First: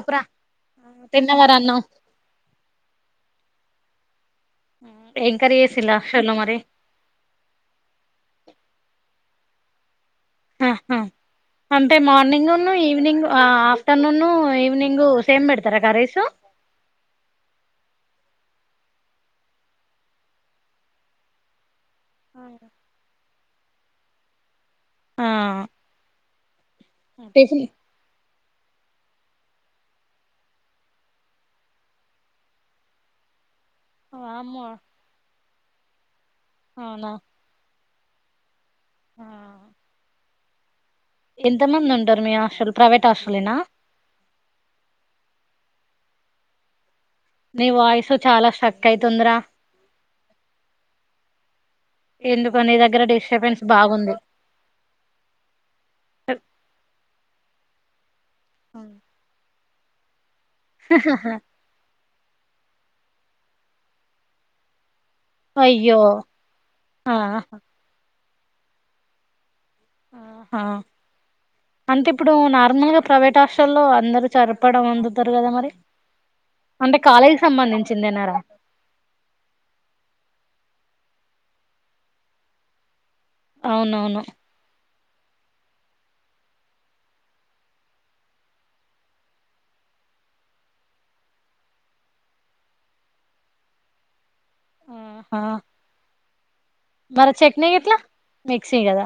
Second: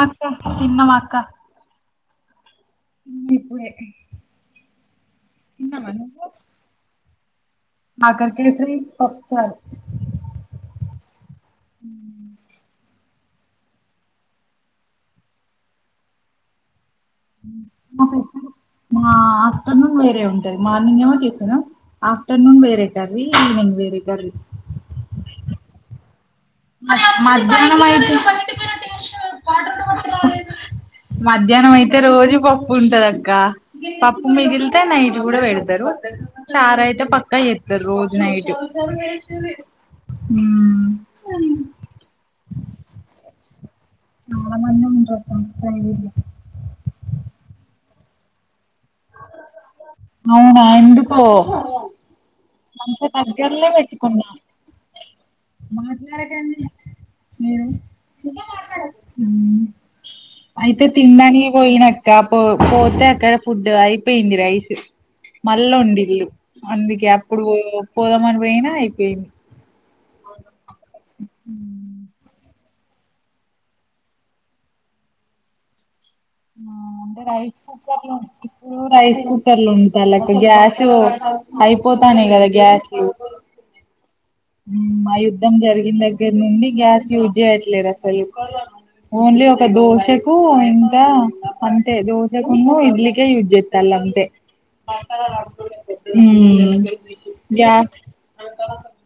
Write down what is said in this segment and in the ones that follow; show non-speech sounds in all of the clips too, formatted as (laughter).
అక్క తిన్నాం అక్కా తిన్నవార అన్నం ఇప్పుడే ఏం కర్రీ చేసిల్లు హాస్టల్లో మరి కాకరకాయ ఫ్రై పప్ కారం హ అంటే మార్నింగ్ను ఈవినింగ్ ఆ ఆఫ్టర్నూను ఈవినింగు సేమ్ పెడతర కర్రీస్ మా ఆఫ్టర్నూన్ వేరే ఉంటది మార్నింగ్ ఏమో టిఫిను ఆఫ్టర్నూన్ వేరే కర్రీ ఈవినింగ్ వేరే దొర్లి ఆ మ టిఫిన్ మధ్యాహ్నం అయితే మధ్యాహ్నం అయితే రోజు పప్పు ఉంటదక్క పప్పు వామ్మో మిగిలితే నైట్ గుడా పెడ్ జరుగు చారయితే అవునా పక్కా చేస్తారు రోజూ నైటు ఆ (unintelligible) హ్మ్ ఎంత మంది ఉంటారు మీ హాస్టల్ ప్రైవేట్ హాస్టలేనా చాలా మందే ఉంటారు (unintelligible) వాయిసు చాలా స్ట్రక్ అయితుందిరా అవునా ఎందుకో ఎందుకో నీ దగ్గర మంచిగా డిస్టర్బెన్స్ దగ్గర్లే బాగుంది పెట్టుకున్న హ్మ్మ్ అయితే తిన్డానికి పోయినట్ కాపో పోతే అక్కడ ఫుడ్ అయిపోయింది రైస్ మళ్ళ అయ్యో ఒండిన్లు అందుకే ఆ అ ఇప్పుడు పోదామన్ పొయిన అయిపోయింది ఆహా అంతే ఇప్పుడు నార్ నార్మల్గా ప్రైవేట్ హాస్టల్లో అందరూ సరిపడ వండుతరు కదా మరి ఆ అంటే కాలేజీకి రైస్ కుక్కర్లు సంబంధించిందేనారా అయిపోతానయి కదా గ్యాస్లు అవునవును హ్మ్మ్ యుద్ధం జరిగిన దగ్గర నుండి గ్యాస్ యూజ్ చేయట్లేదు అసలు ఓన్లీ ఒక దోశకు ఇంకా అంతే దోశకున్న ఇడ్లీకే యూజ్ జేత్తాలు అంతే. ఆహా (unintelligible) హ్మ్మ్ మరి చట్నీ గిట్లా మిక్సి కదా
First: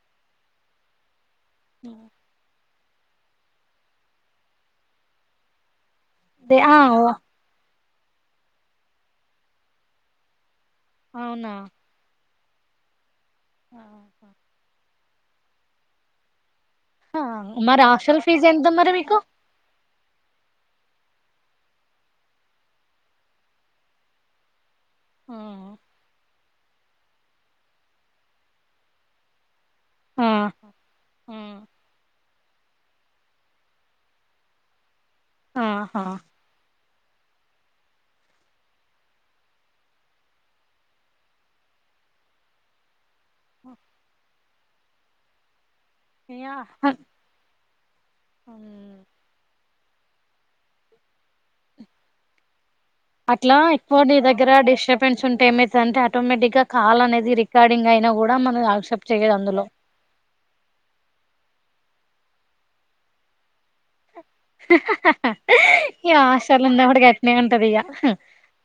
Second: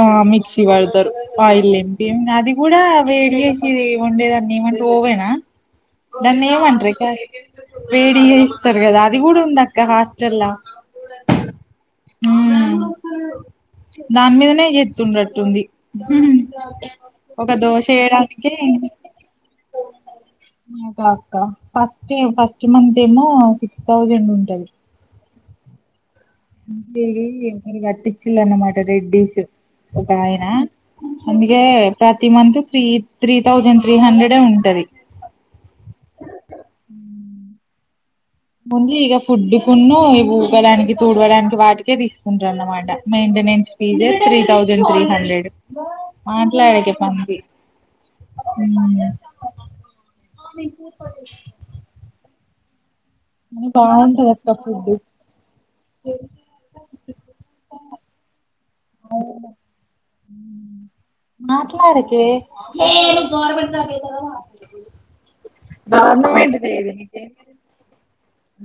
ఆ మిక్సీ వాడతారు పయలేంటి ఉన్నది కూడా వేడిచేసి వండేదాన్ని ఏమంటర్ ఓవేనా దాన్ని దే ఆ ఓ, ఏమంట్రకా వేడిగా ఇస్తారు కదా అది కూడా ఉంద అక్క హాస్టల్లా అవునా హ్మ్మ్ దాన్మీదనే ఎతుండట్టుంది మరి హాస్టల్ ఫీజ్ ఎంత మరి మీకు కాక్క ఫస్ట్ ఫస్ట్ మంత్ ఏమో సిక్స్ థౌజండ్ ఉంటది ఆహా (unintelligible) కట్టిచ్చిళ అన్నమాట రెడ్డీస్ ఆ, ఒకయనా ఆ, ఉందిగా పట్ ప్రతి month three three thousand three హండ్రెడే ఉంటది ఆహా హ్మ్మ్ ఓన్లీ ఇక ఫుడ్ కున్న ఉతకడానికి తూడవడానికి వాటికే తీసుకుంటారు అన్నమాట maintenance fee three thousand three hundred yeah హ, మాట్లాడకే పంది ఉమ్ ఆమె కూపడు అట్లా ఎక్కువ నీ దగ్గర అక్క ఫుడ్ డిస్టర్బెన్స్ ఉంటే ఏమై అంటే ఆటోమేటిక్ గా కాల్ అనేది రికార్డింగ్ అయినా కూడా మన ఎసెప్ట్ చేయరూ అందులో ట్లాడకే ఓ అని గోల పెడ ఇగ హాస్టల్ ఉన్నప్పుడు గట్నే ఉంటది ఇగ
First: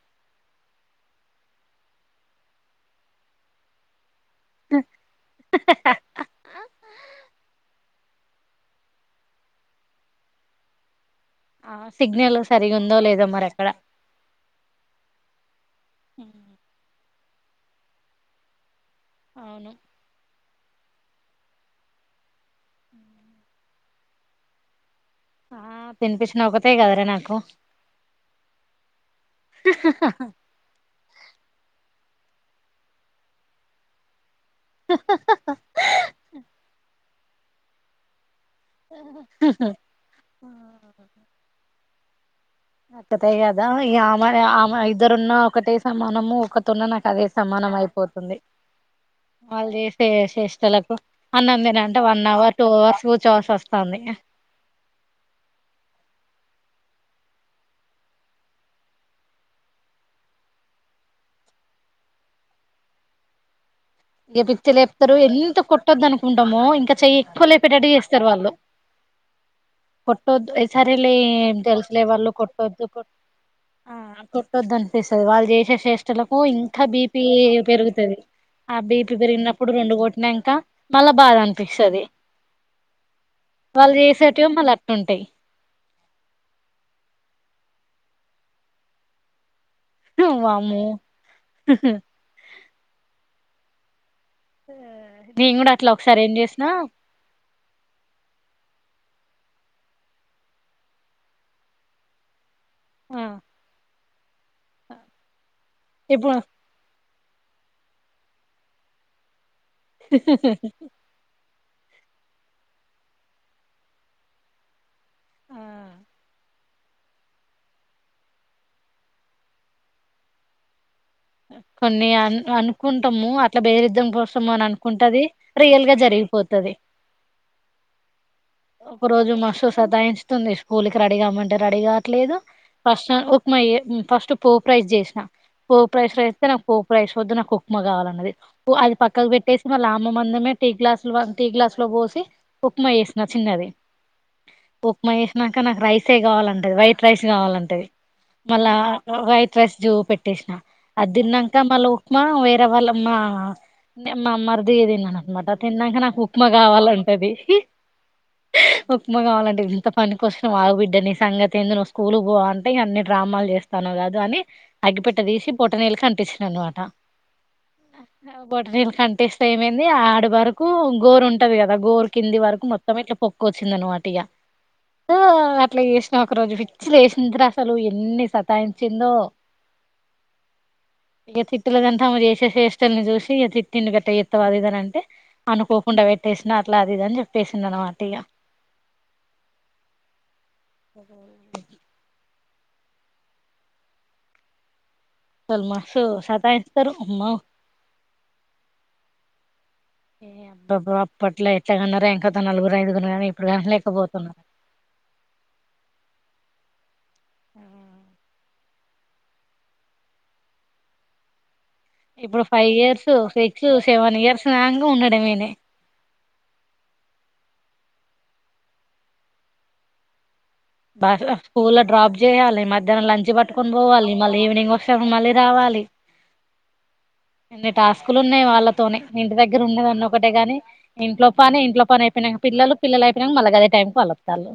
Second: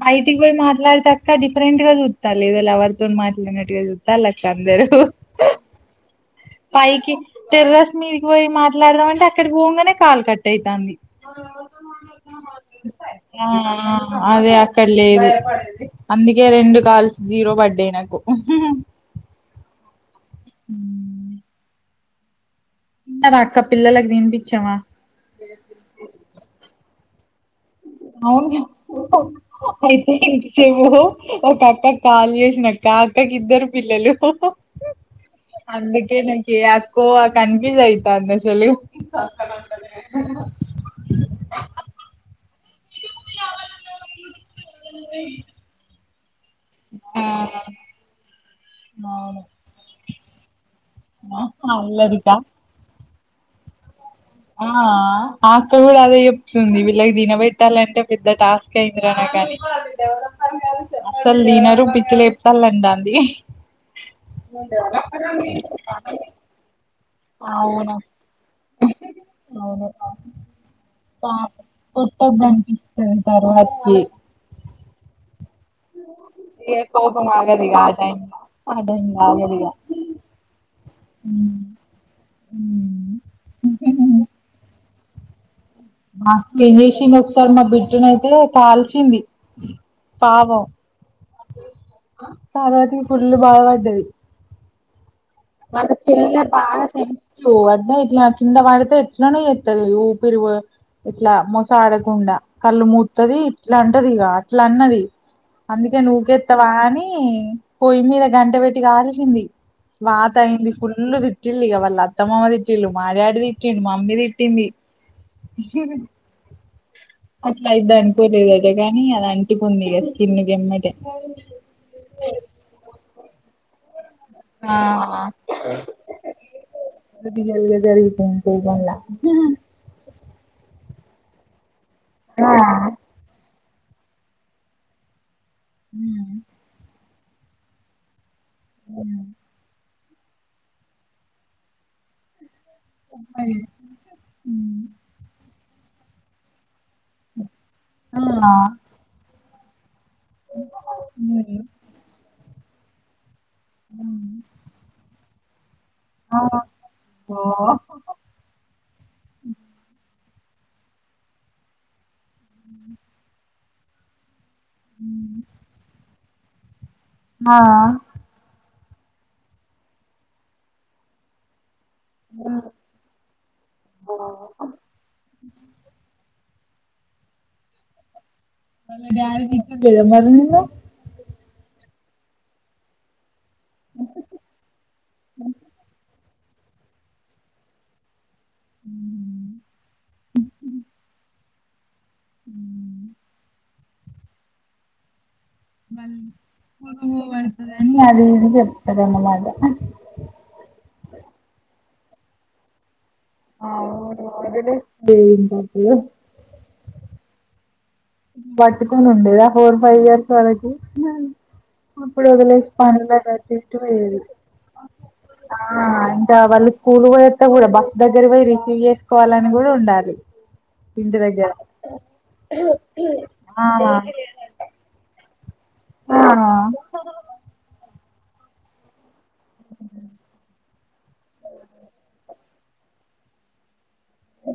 బైటికి పోయి మాట్లాడాక డిఫరెంట్గా చ గది ఏదో లవర్ తో మాట్లాడినట్టు అక్క అందరూ పయికి తెరు రా మీదికి పోయి మాట్లాడదాం అంటే అక్కడికి పోగానే కాలు కట్ అవుతుంది ఆ సిగ్నల్ సరిగా ఉందో లేదో మరి ఆ అక్కడ అదే అక్కడ లేదు అందుకే రెండు కాల్ జీరో బర్డే నాకు అవును హ (inaudible) అక్క పిల్లలకి తినిపించమా ఆ తినిపించిన ఒకతే కదరే నాకు స అవును అయితే ఇ చెేవ ఒక అక్క కాల చేసిన అక్క ఆ అక్కకి ఇద్దరు పిల్లలు అందుకే నేను చేయ అక్కో కాంఫుసే అయితంది ఒకటే కదా ఈ ఆమె ఆమె ఇద్దరున్న ఒకటే మనము ఒకతున్న నాకు ఆ అదే సమానం అయిపోతుంది వాళ్ళు చేసే శేష్టలకు అవును అన్నంతినుటే వన్ అల్లరికా అవర్ టూ అవర్స్ చోస్ వస్తుంది ఆ అక్క కూడా అదే చెప్తుంది వీళ్ళకి తినబెట్టాలంటే పెద్ద టాస్క్ అయిందిరా నాకు కాని అసలు తినరు పిచ్చిలుపుతాలంట అది ఇంక పిక్చర్లుపుతారు ఎంత కొట్టొద్దు అనుకుంటాము ఇంకా చెయ్యి కొల్లే పెటడి అవునా చేస్తారు వాళ్ళు అవును కొట్టొద్దు ఈసారి వెళ్ళి పాపం తెలుసులే వాళ్ళు కొట్టొద్దు కొట్టద్దనిపిస్తది ఆ తర్వాతకి కొట్టొద్దు. అనిపిస్సది వాళ్ జే షే చేష్టలకు ఇగ ఇంకా బీపీ కోపం ఆగదిగా ఆ పెరుగుతది టైం లో ఆ టైం బీపీ లో ఆగదిగా పెరిగినప్పుడు రెండు కొట్టినంకా మళ్ళా బాధ ఉమ్ అనిపిస్సది వాళ్ళు చేసేటివి మళ్ళా, అట్టుంటయ్ మాకు ఏంజేసింది ఒకసారి మా బిడ్డను అయితే కాల్చింది వామ్మో కాబటి ఇపుడు ఇల్లు బాగ పడ్డది (unintelligible) వాళ్ల ఒకసారి ఏం చెల్లినే చేసినా బాగా ఫ్రెండ్స్ తో అడ్నే ఇట్ల కింద వడితే ఎట్లనో ఏత్తది ఊపిరు ఇట్లా మోస ఆడకుండా కళ్ళు ఆ మూత్తది ఇట్లాం టదిగా ఇట్లా అన్నది అందుకే ఇప్పుడు నుకేత్తవా అని పోొ్య మీద గంట పెట్టికి ఆల్సింది పాత అయింది కుల్ తిట్టింది ఇక వాళ్ళ అత్తమ్మమ్మ తిట్టిళ మా డాడ తిట్టింది మా మమ్మీ తిట్టింది ఆ అట్లా ఇది అనికోలేదు అదే కాని అది అంటికుంది కిన్న గమ్మట కొన్ని అ అనుకుంట ము అట్లా బేరిద్దం పో సుమ అని అనుకుంటుది ఆ రియల్ గా జరిగిపోతుది పొలిటికల్ గా జరుగుతుంటాయి మళ్ళా ఒక రోజు మస్తు సదాయించంది స్కూల్కి రెీగామ్మంటే రెీగా లేదు ఆ ఫస్ ఫస్ట్ పో ప్రైజ్ చేసినా పో ప్రేష్ర ఉమ్, ఎతనకువ ఇపస్ వద్దు నాకు ఉప్మా కావాలన్నది అది ఉమ్, పక్కకు పెట్టేసి మళ్ళ అమ్మ మందమే టీ గ్లాస్ టీ గ్లాస్ లో పోసి పుక్మా ఏసిన అదే చిన్నది ఉమ్, పుక్మా ఏసన్నా ఇంకా నాకు రైసే కావాలంటది వై రైస్ కావాలంటది ఆ మళ్ళా స్ట్రె జూ పెట్టు ప్రసిన ఉమ్, తిన్నంక మళ్ళా ఉక్మా వేర వాళ్ళ మా నిమ్ ఉమ్, మా మర్ది దిగా తిన్నాన్ మటన్ తిన్నాక నాకు ఆ, ఉప్మా కావాలంటది ఓ ఉప్మా కావాలంటది ఇంత పని వచ్చినావ ఆగ్ బిడ్డ నీ సంగతెందు నోస్ పూలు గో అంటే ఇంగ అన్ని డ్రామాల్ చేస్ స్తను కదా అని అగ్గి పెట్ట ఉమ్, దీశీ ప్ బోటనేళ్ కనిపిస్ అన్ మాట ఆ బోట నేళ్ కంటిస్త ఏమైంది ఆడి వరకు గోర్ ఉంటది కద్ అ గోరు కింది వరకు మొత్తం ఇట్లా పొక్క వచ్చింది అన్నమాటి ఇగ ఆ అట్లా చేసిన ఒక రోజు ఫి పిచ్చి లేసింది రా అసలు ఎన్ని స మళ్ళ డాడీ తిట్టిండా పోయిరా మరి మీరు ఇగ తిట్టుల తింటామా ఏసే శేఠల్ని చూసి ఇగ తి తిండుకు ఎట్ట చెప్తవ్ అది ఇది అని అంటే అనుకోకుండా పె ట్టేసిన అట్లా ఇది అని చెప్పేసింది అనమాట ఇగ హ్మ్ అసలు మస్తు బన్ సతాయిస్తారు అమ్మో పురుగు అది ఇది చెప్తర్ అనమాట అ ఏ అబ్బబ్బ అప్పట్లో ఎట్లా కన్నారో ఎంకత నలుగురు ఐదుగుర్ కన్ అవును వదిలేస్తావ్ ఎందుకు పట్టుకొనీ ఉండేద ఫోర్ ఫైవ్ ఇయర్స్ వరకి ఇప్పుడు ఫైవ్ వదిలేసి ఇయర్స్ పనులకు అటు సిక్స్ ఇటు సెవెన్ పోయేది ఇయర్స్ దాంక ఉండడా మెనే దా వాళ్ళు స్కూల్ పోయస్త కూడా బస్ దగ్గర పోయి రిసీవ్ చేసుకోవాలని కూడా ఉండాలి ఇంటి బస్ లో దగ్గర స్కూల్లో డ్రాప్ చేయాలి ఈ మధ్య నం లంచ్ ఆ పట్టుకోని ఆ పోవాలి మళీ ఈవినింగ్ వస్ మళీ రావాల్ ఇన్ని టాస్ స్కలు ఉన్నాయి వాళ్ళతోనే ఇంటి దగ్గర ఉండేదాన్ని ఒకటే గాని ఇంట్లో పనీ ఇంట్లో పని అయిపోయినా పిల్లలు, పిలల్ అపోయినంక్ మళ్ళ గాదే టైమ్. పాలో త్తలే.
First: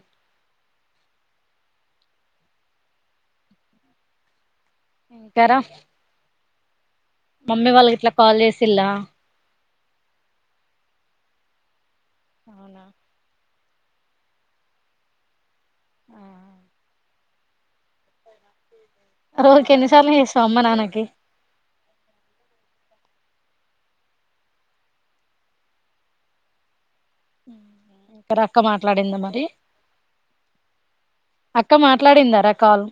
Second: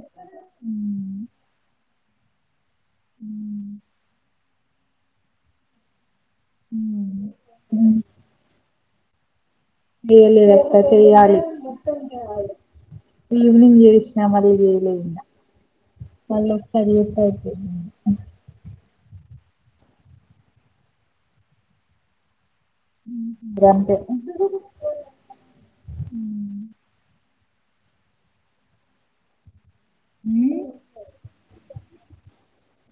ఉమ్. ఇంటా రా. మమ్మీ వాళ్ళక్ గీట్లా కాల్ జేస్. తిల్లా. చెయ్యలేదక్కా చేయ్యాలి. అవునా. ఈవినింగ్ జేసిన, మల్లిచేయాలే ఇంగ. మల్లో ఓస్తది. (unintelligible) రోజ్కి ఎన్నిసార్లు, చేస్తావ్ అమ్మ నాన్నకి. గంతే. ఇక్కడక్క మాట్లాడిందా మరి. అక్క మాట్లాడిందారా కాల్.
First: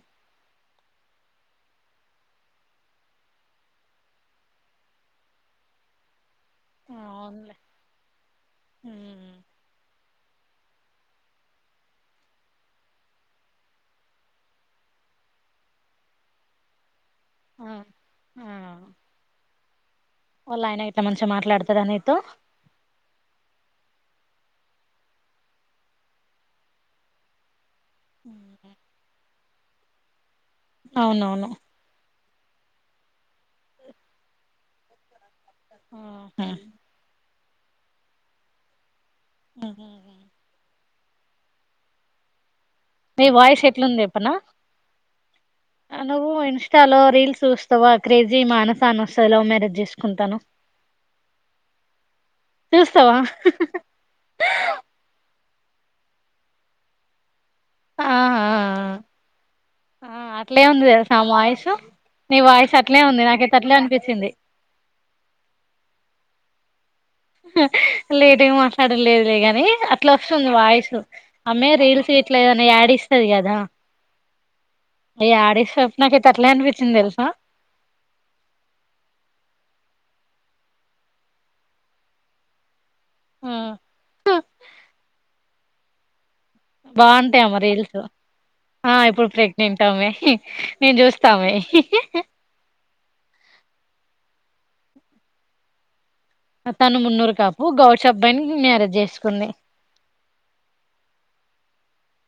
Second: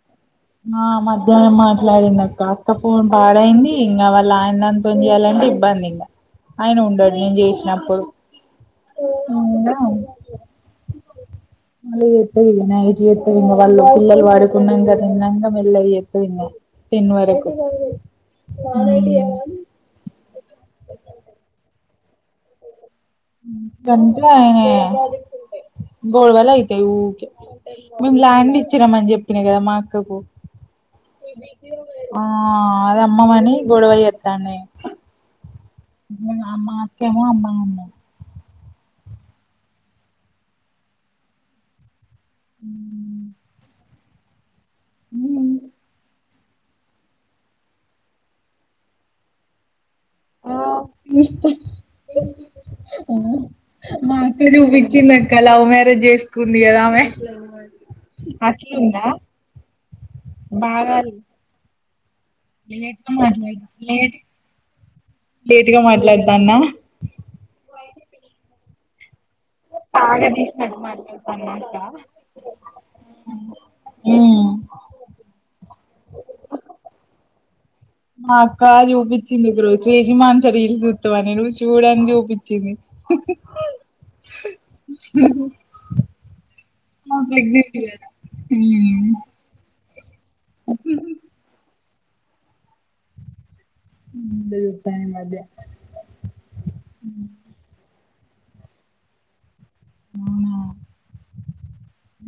ఆ మధ్యాహ్నం మాట్లాడిందక్కా, అక్కపోన్ పాడైంది, ఇంగ వాళ్ళ ఆయన్దంతో చేయాలంటే ఇబ్బంది ఇంగ. ఆయన ఉండడు, నేన్ అవునులే జేసినప్పుడు. ఉమ్ (unintelligible) నైట్ చెత్తావేమో వాళ్ళు పిల్లలు పడుకున్నాకనే. నంగా మెల్లంగ్ చెత్తవ్ ఇంగ. టెన్ వరకు. ఆ ఆ వాళ్ళ ఆయన ఐతే, మంచిగా మాట్లాడ్తాడని. త్త. (unintelligible) గొడవల్ అయితే ఊకే మేం ల్యాండ్ ఇచ్చినామ్ అని జేప్. ఇనే గాద మా. (unintelligible) అవునవును. ఆ అది అమ్మమని గోడవ చెత్తన్నై. ఉమ్ మా అక్కేమో అమ్మా. అమ్మ ఉమ్. ఉమ్. మీ వాయిస్ ఎట్లుంది జేప్పనా. ఉమ్. నువ్వు ఇన్స్టా లో, రీల్స్ చూస్తావా క్రేజీ మానసా అనీ ఓస్తాది. లవ్ మ్యారేజ్ జేస్. కుంతాను. చూస్తావా కా, లవ్ మ్యారేజ్ జేస్కుంది గాదా ఆమె. ఆ ఆ ఆ ఆ అట్లే ఉంది తెల్సా, ఆమె వాయిసు. లేట్గాట్ట్ అనిపించింది లేట్గా మాట్లాడతాన్న లేదువి మాట్లాడలేదు ని అట్లా వస్తుంది వాయిస్ ఆమె రీల్స్ ఇట్లాదని యాడిస్తుది కదా అవి యాడిస్తప్పు నాక అయితే అట్లే అనిపించింది తెలుసా మా అక్క చూపించింది ఇప్పుడు తేజమాన్ సీల్లు చుస్తమని నువ్వు చూడని చూపించింది ఆ! ఆమె బాగుంటాయ అమ్మ ప్రెగ్నెంట్ రీల్స్ కదా ఆ ఇప్పుడు ప్రెగ్నెంట్ మ నేను చూస్తామ టై అద తను మున్నూరు కాపు గౌష్ అబ్బాయిని మ్యారేజ్ చేసుకుంది ఆ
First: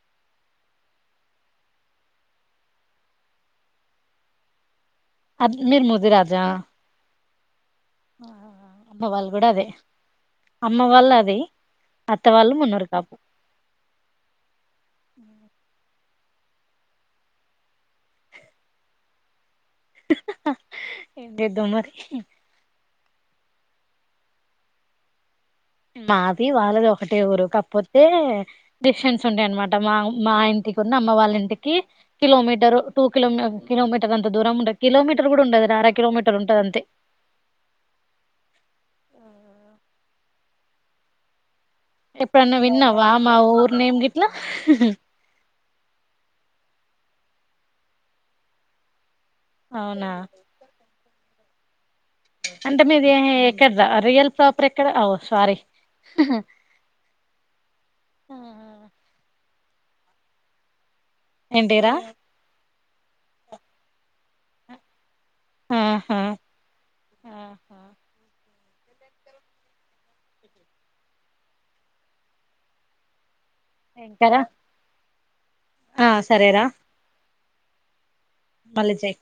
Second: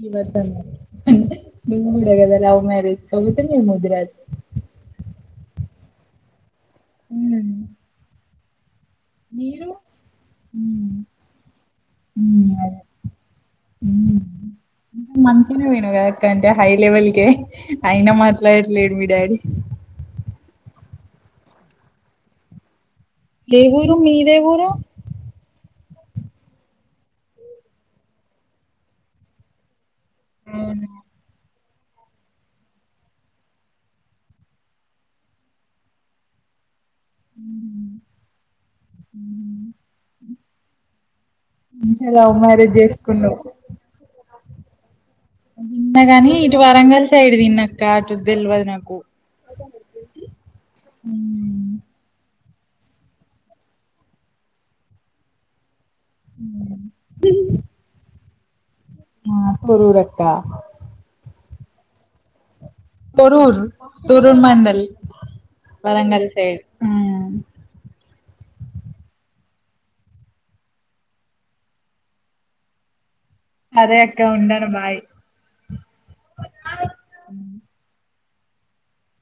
ఇవత ఊడిగదా లవ్ మ్యారేజ్ కగుతే ని ముదిర అ అది మీరు ముది రాజా ఆ మీరు వాళ్ళు అది అత్త వాళ్ళు అ మున్నూరు కాపు మంతిన వ ఎంటే హై లెవెల్కే అయినా మాట్లాడలేదు మీ డాడీ ఎంటిద్ద మరి ఏ ఊరు మీదే ఊరు మాది వాళ్ళది ఒకటే ఊరు కాకపోతే డిఫెన్స్ ఉంటాయ అనమాట మా మా అవునా ఇంటికిన్న అమ్మ వాళ్ళ ఇంటికి కిలోమీటర్ టూ కిలోమ కిలోమీటర్ అంత దూర ఉండదు కిలోమీటర్ కూడా ఉండది అర కిలోమీటర్ ఉంటది అంతే మంచిగా లవ్ ఎప్పుడన్నా మ్యారేజ్ విన్నావా మా చేసుకున్నావ్ ఊరు నేమ్ గిట్లా విన్న గాని ఇటు వరంగల్ సైడ్ తిన్నాక్క అటు తెలివదు నాకు. అవునా హ అంటే మీది ఎక్కడ రియల్ ప్రాపర్ ఎక్కడ సారీ గురు రక్క ఏంటిరా తురూర్ తురూర్ మండల్ ఆహా వరంగల్ సైడ్ ఆహా అదే అక్క ఇంకారా ఉండను బాయ్ ఆ సరేరా అ మళ్లీ చెయ్